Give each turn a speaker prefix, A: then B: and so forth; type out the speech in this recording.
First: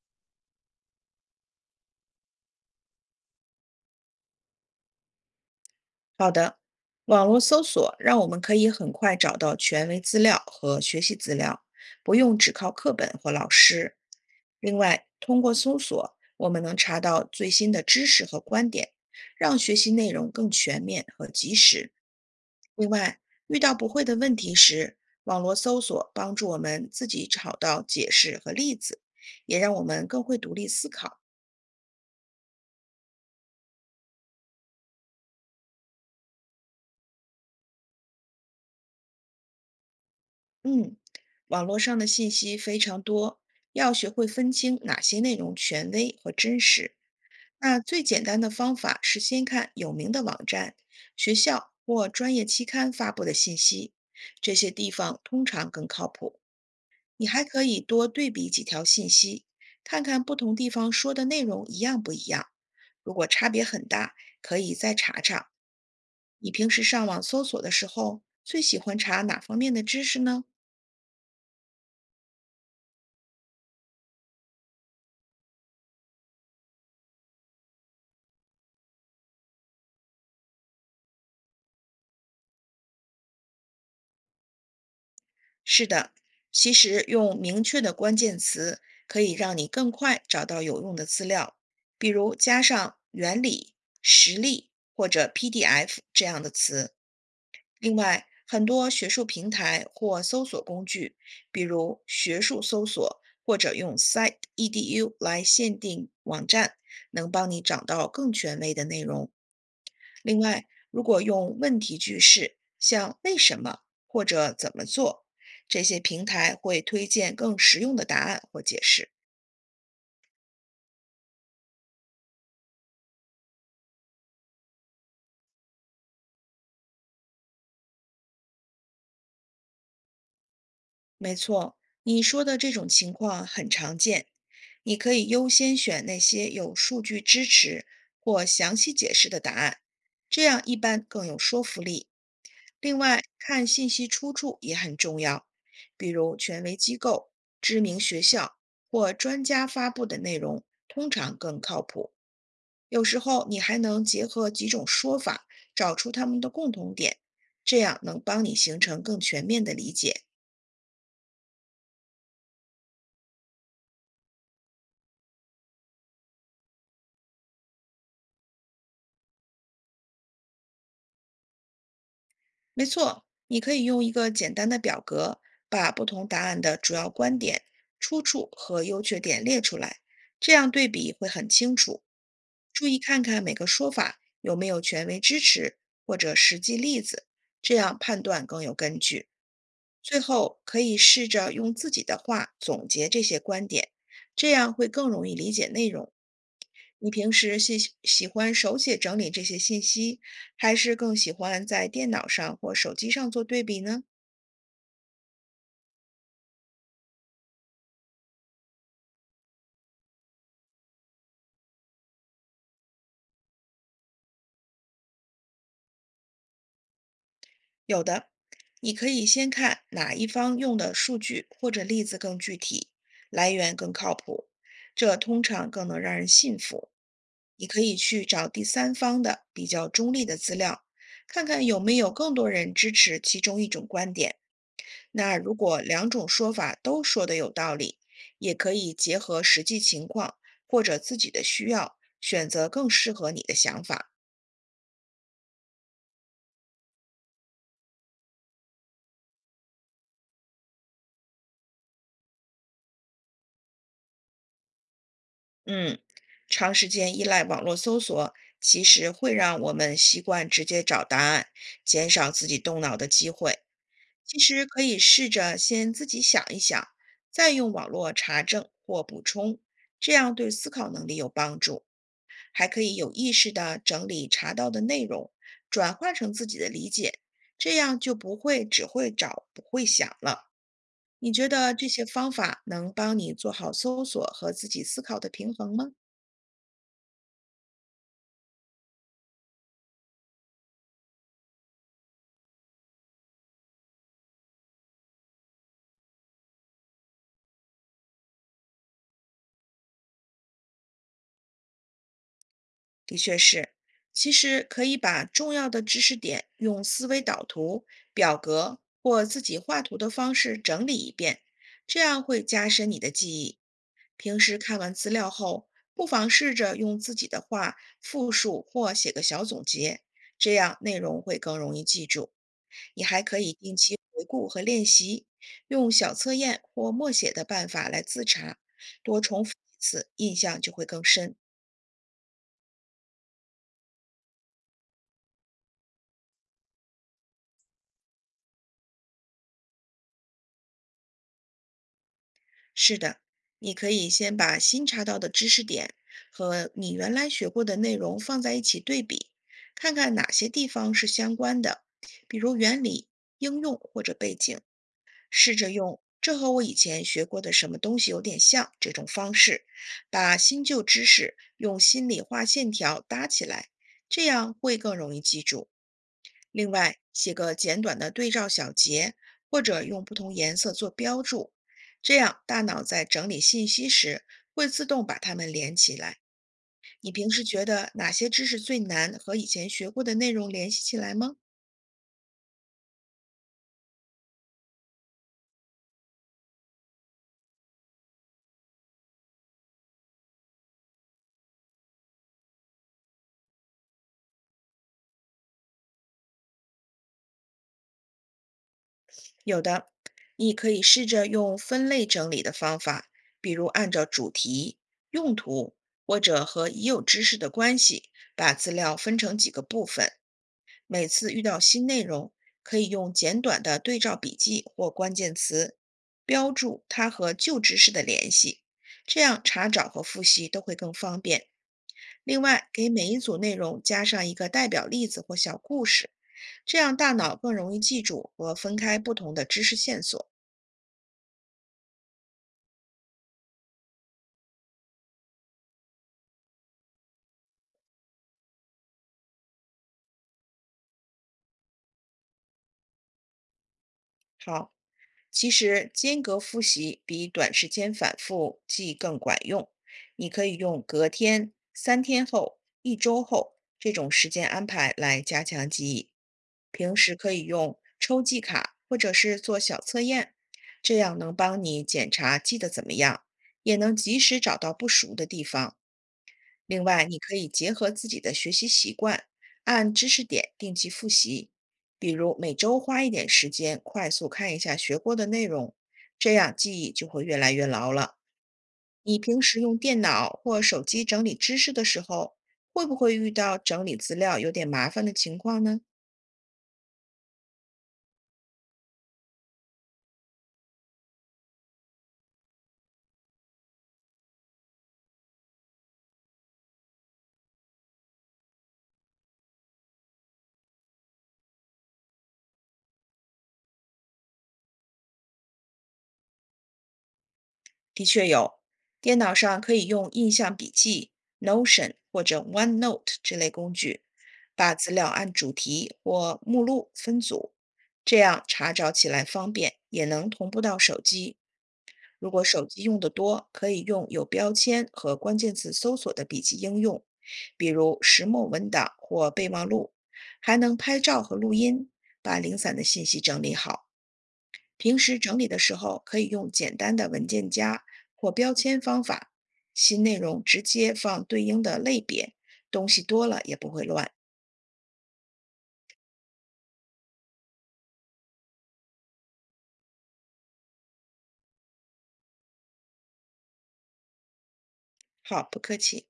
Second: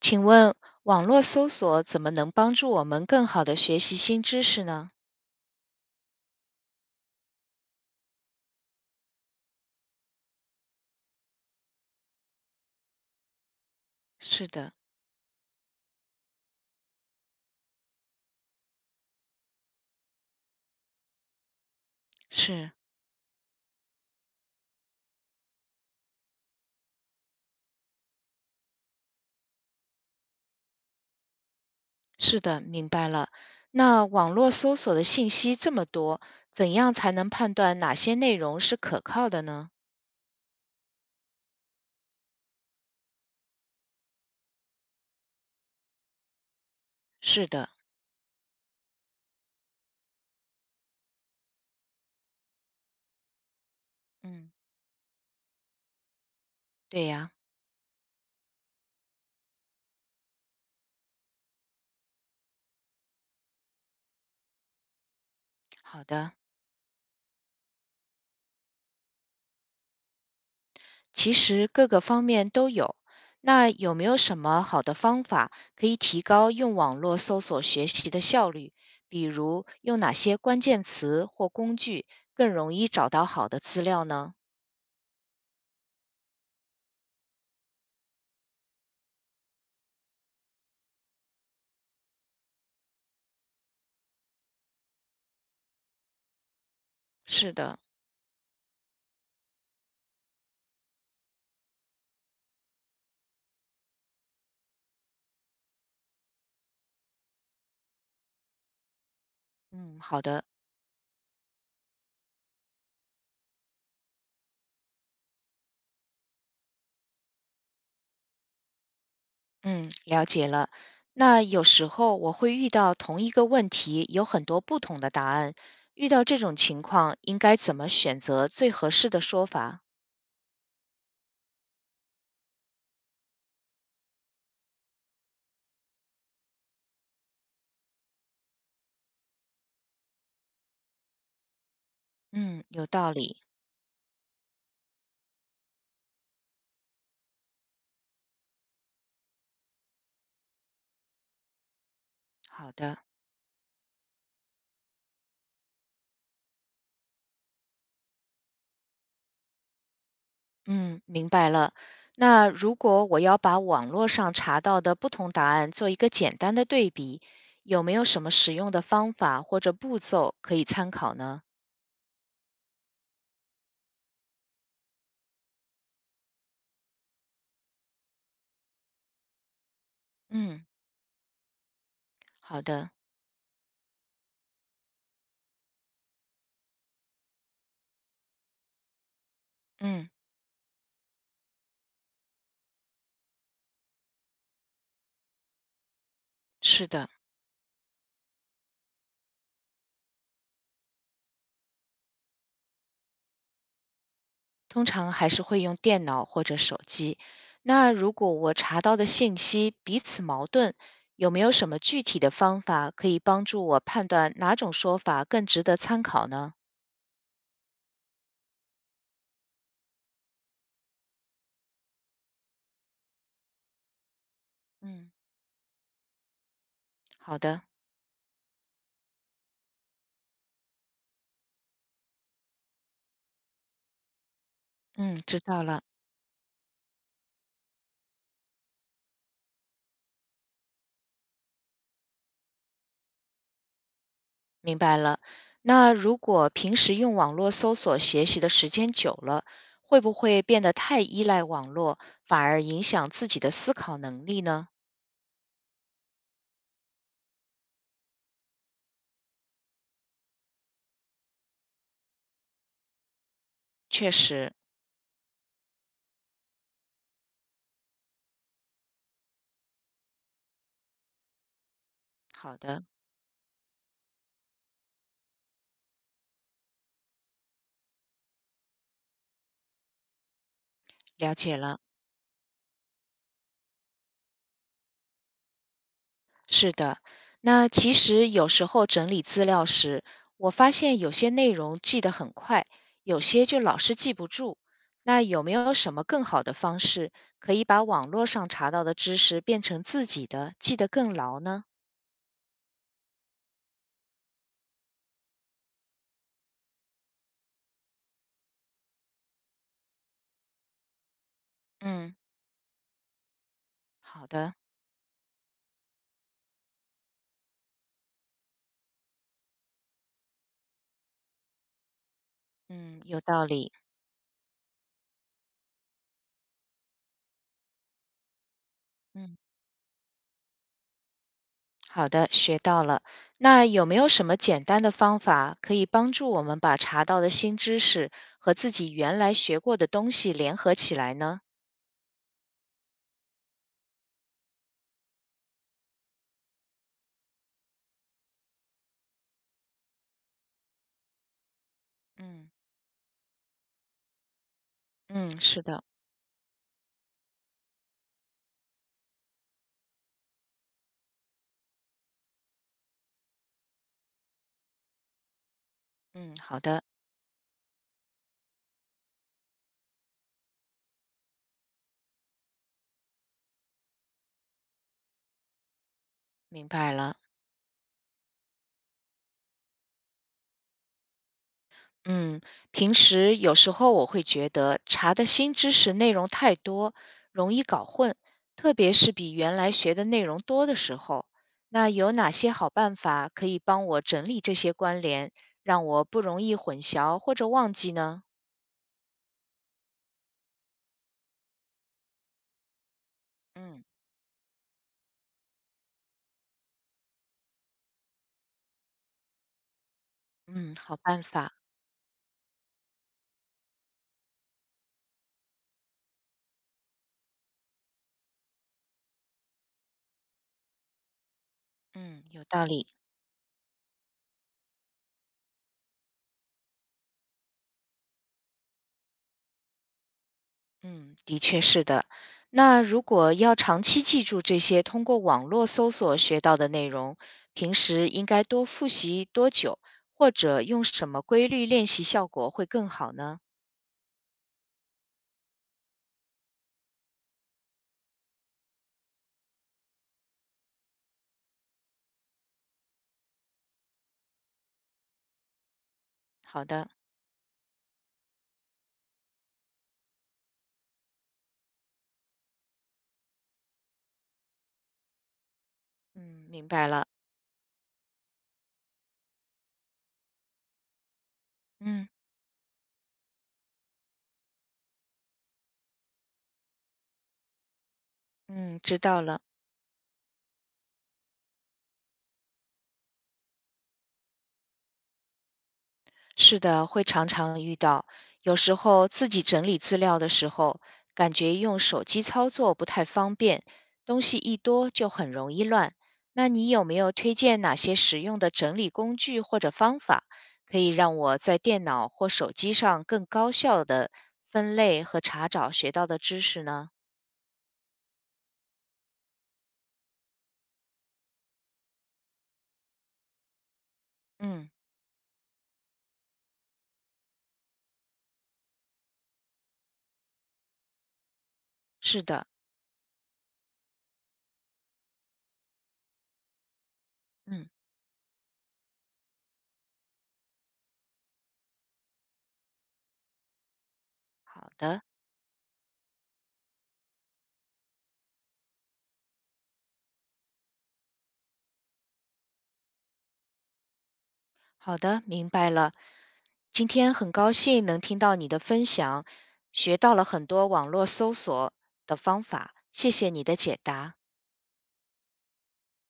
A: 请问网络搜索怎么能帮助我们更好的学习新知识呢？
B: 好的，网络搜索让我们可以很快找到权威资料和学习资料，不用只靠课本或老师。
A: 是的，
B: 另外，通过搜索，我们能查到最新的知识和观点，让学习内容更全面和及时。
A: 是
B: 另外，遇到不会的问题时，网络搜索帮助我们自己找到解释和例子，也让我们更会独立思考。
A: 是的，明白了。那网络搜索的信息这么多，怎样才能判断哪些内容是可靠的呢？
B: 嗯，网络上的信息非常多，要学会分清哪些内容权威和真实。
A: 是的，
B: 那最简单的方法是先看有名的网站、学校或专业期刊发布的信息，
A: 嗯，
B: 这些地方通常更靠谱。
A: 对
B: 你
A: 呀，
B: 还可以多对比几条信息，看看不同地方说的内容一样不一样。如果差别很大，可以再查查。
A: 好的。
B: 你平时上网搜索的时候，最喜欢查哪方面的知识呢？
A: 其实各个方面都有。那有没有什么好的方法可以提高用网络搜索学习的效率？比如用哪些关键词或工具更容易找到好的资料呢？
B: 是的，其实用明确的关键词可以让你更快找到有用的资料，比如加上原理、实例或者 PDF 这样的词。
A: 是的，
B: 另外，很多学术平台或搜索工具，比如学术搜索或者用 Site edu 来限定网站，能帮你找到更权威的内容。
A: 嗯，好
B: 另
A: 的，
B: 外，如果用问题句式，像“为什么”或者“怎么做”，这些平台会推荐更实用的答案或解释。
A: 嗯，了解了。那有时候我会遇到同一个问题有很多不同的答案，遇到这种情况应该怎么选择最合适的说法？
B: 没错，你说的这种情况很常见。你可以优先选那些有数据支持或详细解释的答案，这样一般更有说服力。
A: 嗯，有
B: 另
A: 道
B: 外，
A: 理。
B: 看信息出处也很重要，比如权威机构、知名学校或专家发布的内容，通常更靠谱。
A: 好的。
B: 有时候你还能结合几种说法，找出它们的共同点，这样能帮你形成更全面的理解。
A: 嗯，明白了。那如果我要把网络上查到的不同答案做一个简单的对比，有没有什么实用的方法或者步骤可以参考呢？
B: 没错，你可以用一个简单的表格，把不同答案的主要观点、出处和优缺点列出来，这
A: 嗯，
B: 样对比会很清楚。
A: 好
B: 注
A: 的，
B: 意看看每个说法有没有权威支持或者实际例子，这样判断更有根据。
A: 嗯，
B: 最后，可以试着用自己的话总结这些观点，这样会更容易理解内容。
A: 是的，
B: 你平时喜欢手写整理这些信息，还是更喜欢在电脑上或手机上做对比呢？
A: 通常还是会用电脑或者手机。那如果我查到的信息彼此矛盾，有没有什么具体的方法可以帮助我判断哪种说法更值得参考呢？
B: 有的，你可以先看哪一方用的数据或者例子更具体，来源更靠谱，
A: 嗯，
B: 这通常更能让人信服。
A: 好的，
B: 你可以去找第三方的比较中立的资料，看看有没有更多人支持其中一种观点。
A: 嗯，
B: 那
A: 知
B: 如
A: 道
B: 果
A: 了。
B: 两种说法都说的有道理，也可以结合实际情况或者自己的需要，选择更适合你的想法。
A: 明白了。那如果平时用网络搜索学习的时间久了，会不会变得太依赖网络，反而影响自己的思考能力呢？
B: 嗯，长时间依赖网络搜索，其实会让我们习惯直接找答案，减少自己动脑的机会。
A: 确
B: 其
A: 实，
B: 实可以试着先自己想一想，再用网络查证或补充，这样对思考能力有帮助。
A: 好
B: 还可
A: 的，
B: 以有意识地整理查到的内容，转化成自己的理解，这样就不会只会找不会想了。你
A: 了
B: 觉
A: 解
B: 得
A: 了。
B: 这些方法能帮你做好搜索和自己思考的平衡吗？
A: 是的，那其实有时候整理资料时，我发现有些内容记得很快，有些就老是记不住。那有没有什么更好的方式，可以把网络上查到的知识变成自己的，记得更牢呢？
B: 的确是，其实可以把重要的知识点用思维导图、表格或自己画图的方式整理一遍，这
A: 嗯，
B: 样会加深你的记忆。
A: 好
B: 平
A: 的。
B: 时看完资料后，不妨试着用自己的话复述或写个小总结，这样内容会更容易记住。
A: 嗯，
B: 你
A: 有
B: 还可
A: 道
B: 以
A: 理。
B: 定期回顾和练习，用小测验或默写的办法来自查，多
A: 嗯，
B: 重复一次，印象就会更深。
A: 好的，学到了。那有没有什么简单的方法可以帮助我们把查到的新知识和自己原来学过的东西联合起来呢？
B: 是的，你可以先把新查到的知识点和你原来学过的内容放在一起对比，看看哪些地方是相关的，比
A: 嗯
B: 如原理、应用或者背景。
A: 嗯，
B: 试
A: 是
B: 着
A: 的，
B: 用“这和我以前学过的什么东西有点像”这种方式，把新旧知识用心理画线条搭起来，这样会更容易记住。
A: 嗯，好
B: 另
A: 的，
B: 外，写个简短的对照小结，或者用不同颜色做标注，这样大脑在整理信息时会自动把它们连起来。
A: 明白
B: 你
A: 了。
B: 平时觉得哪些知识最难和以前学过的内容联系起来吗？
A: 嗯，平时有时候我会觉得查的新知识内容太多，容易搞混，特别是比原来学的内容多的时候。那有哪些好办法可以帮我整理这些关联，让我不容易混淆或者忘记呢？
B: 有的，你可以试着用分类整理的方法，比如
A: 嗯
B: 按照主题、用途或者和已有知识的关系，把资料分成几个部分。
A: 嗯，好
B: 每
A: 办
B: 次遇
A: 法，
B: 到新内容，可以用简短的对照笔记或关键词标注它和旧知识的联系，这样查找和复习都会更方便。
A: 嗯，
B: 另
A: 有道
B: 外，
A: 理。
B: 给每一组内容加上一个代表例子或小故事，这样大脑更容易记住和分开不同的知识线索。
A: 嗯，的确是的。那如果要长期记住这些通过网络搜索学到的内容，平时应该多复习多久，或者用什么规律练习效果会更好呢？
B: 好，其实间隔复习比短时间反复记更管用。你可以用隔天、三天后、一周后这种时间安排来加强记忆。
A: 好的，
B: 平时可以用抽记卡或者是做小测验，这样能帮你检查记得怎么样，也能及时找到不熟的地方。
A: 嗯，明
B: 另
A: 白
B: 外，
A: 了，
B: 你可以结合自己的学习习惯，按知识点定期复习，
A: 嗯
B: 比如每周花一点时间快速看一下学过的内容，这样记忆就会越来越牢了。
A: 嗯，知
B: 你
A: 道了。
B: 平时用电脑或手机整理知识的时候，会不会遇到整理资料有点麻烦的情况呢？
A: 是的，会常常遇到。有时候自己整理资料的时候，感觉用手机操作不太方便，东西一多就很容易乱。那你有没有推荐哪些实用的整理工具或者方法，可以让我在电脑或手机上更高效的分类和查找学到的知识呢？
B: 的确有，电脑上可以用印象笔记、Notion 或者 OneNote 这类工具，
A: 嗯，
B: 把资料按主题或目录分组，这样查找起来方便，也能同步到手机。
A: 是
B: 如果
A: 的，
B: 手机用得多，可以用有标签和关键词搜索的笔记应用，比
A: 嗯，
B: 如石墨文档或备忘录，还能拍照和录音，把零散的信息整理好。
A: 好
B: 平
A: 的。
B: 时整理的时候，可以用简单的文件夹或标签方法，新内容直接放对应的类别，东西多了也不会乱。
A: 好的，明白了。今天很高兴能听到你的分享，学到了很多网络搜索的方法，谢谢你的解答。
B: 好，不客气。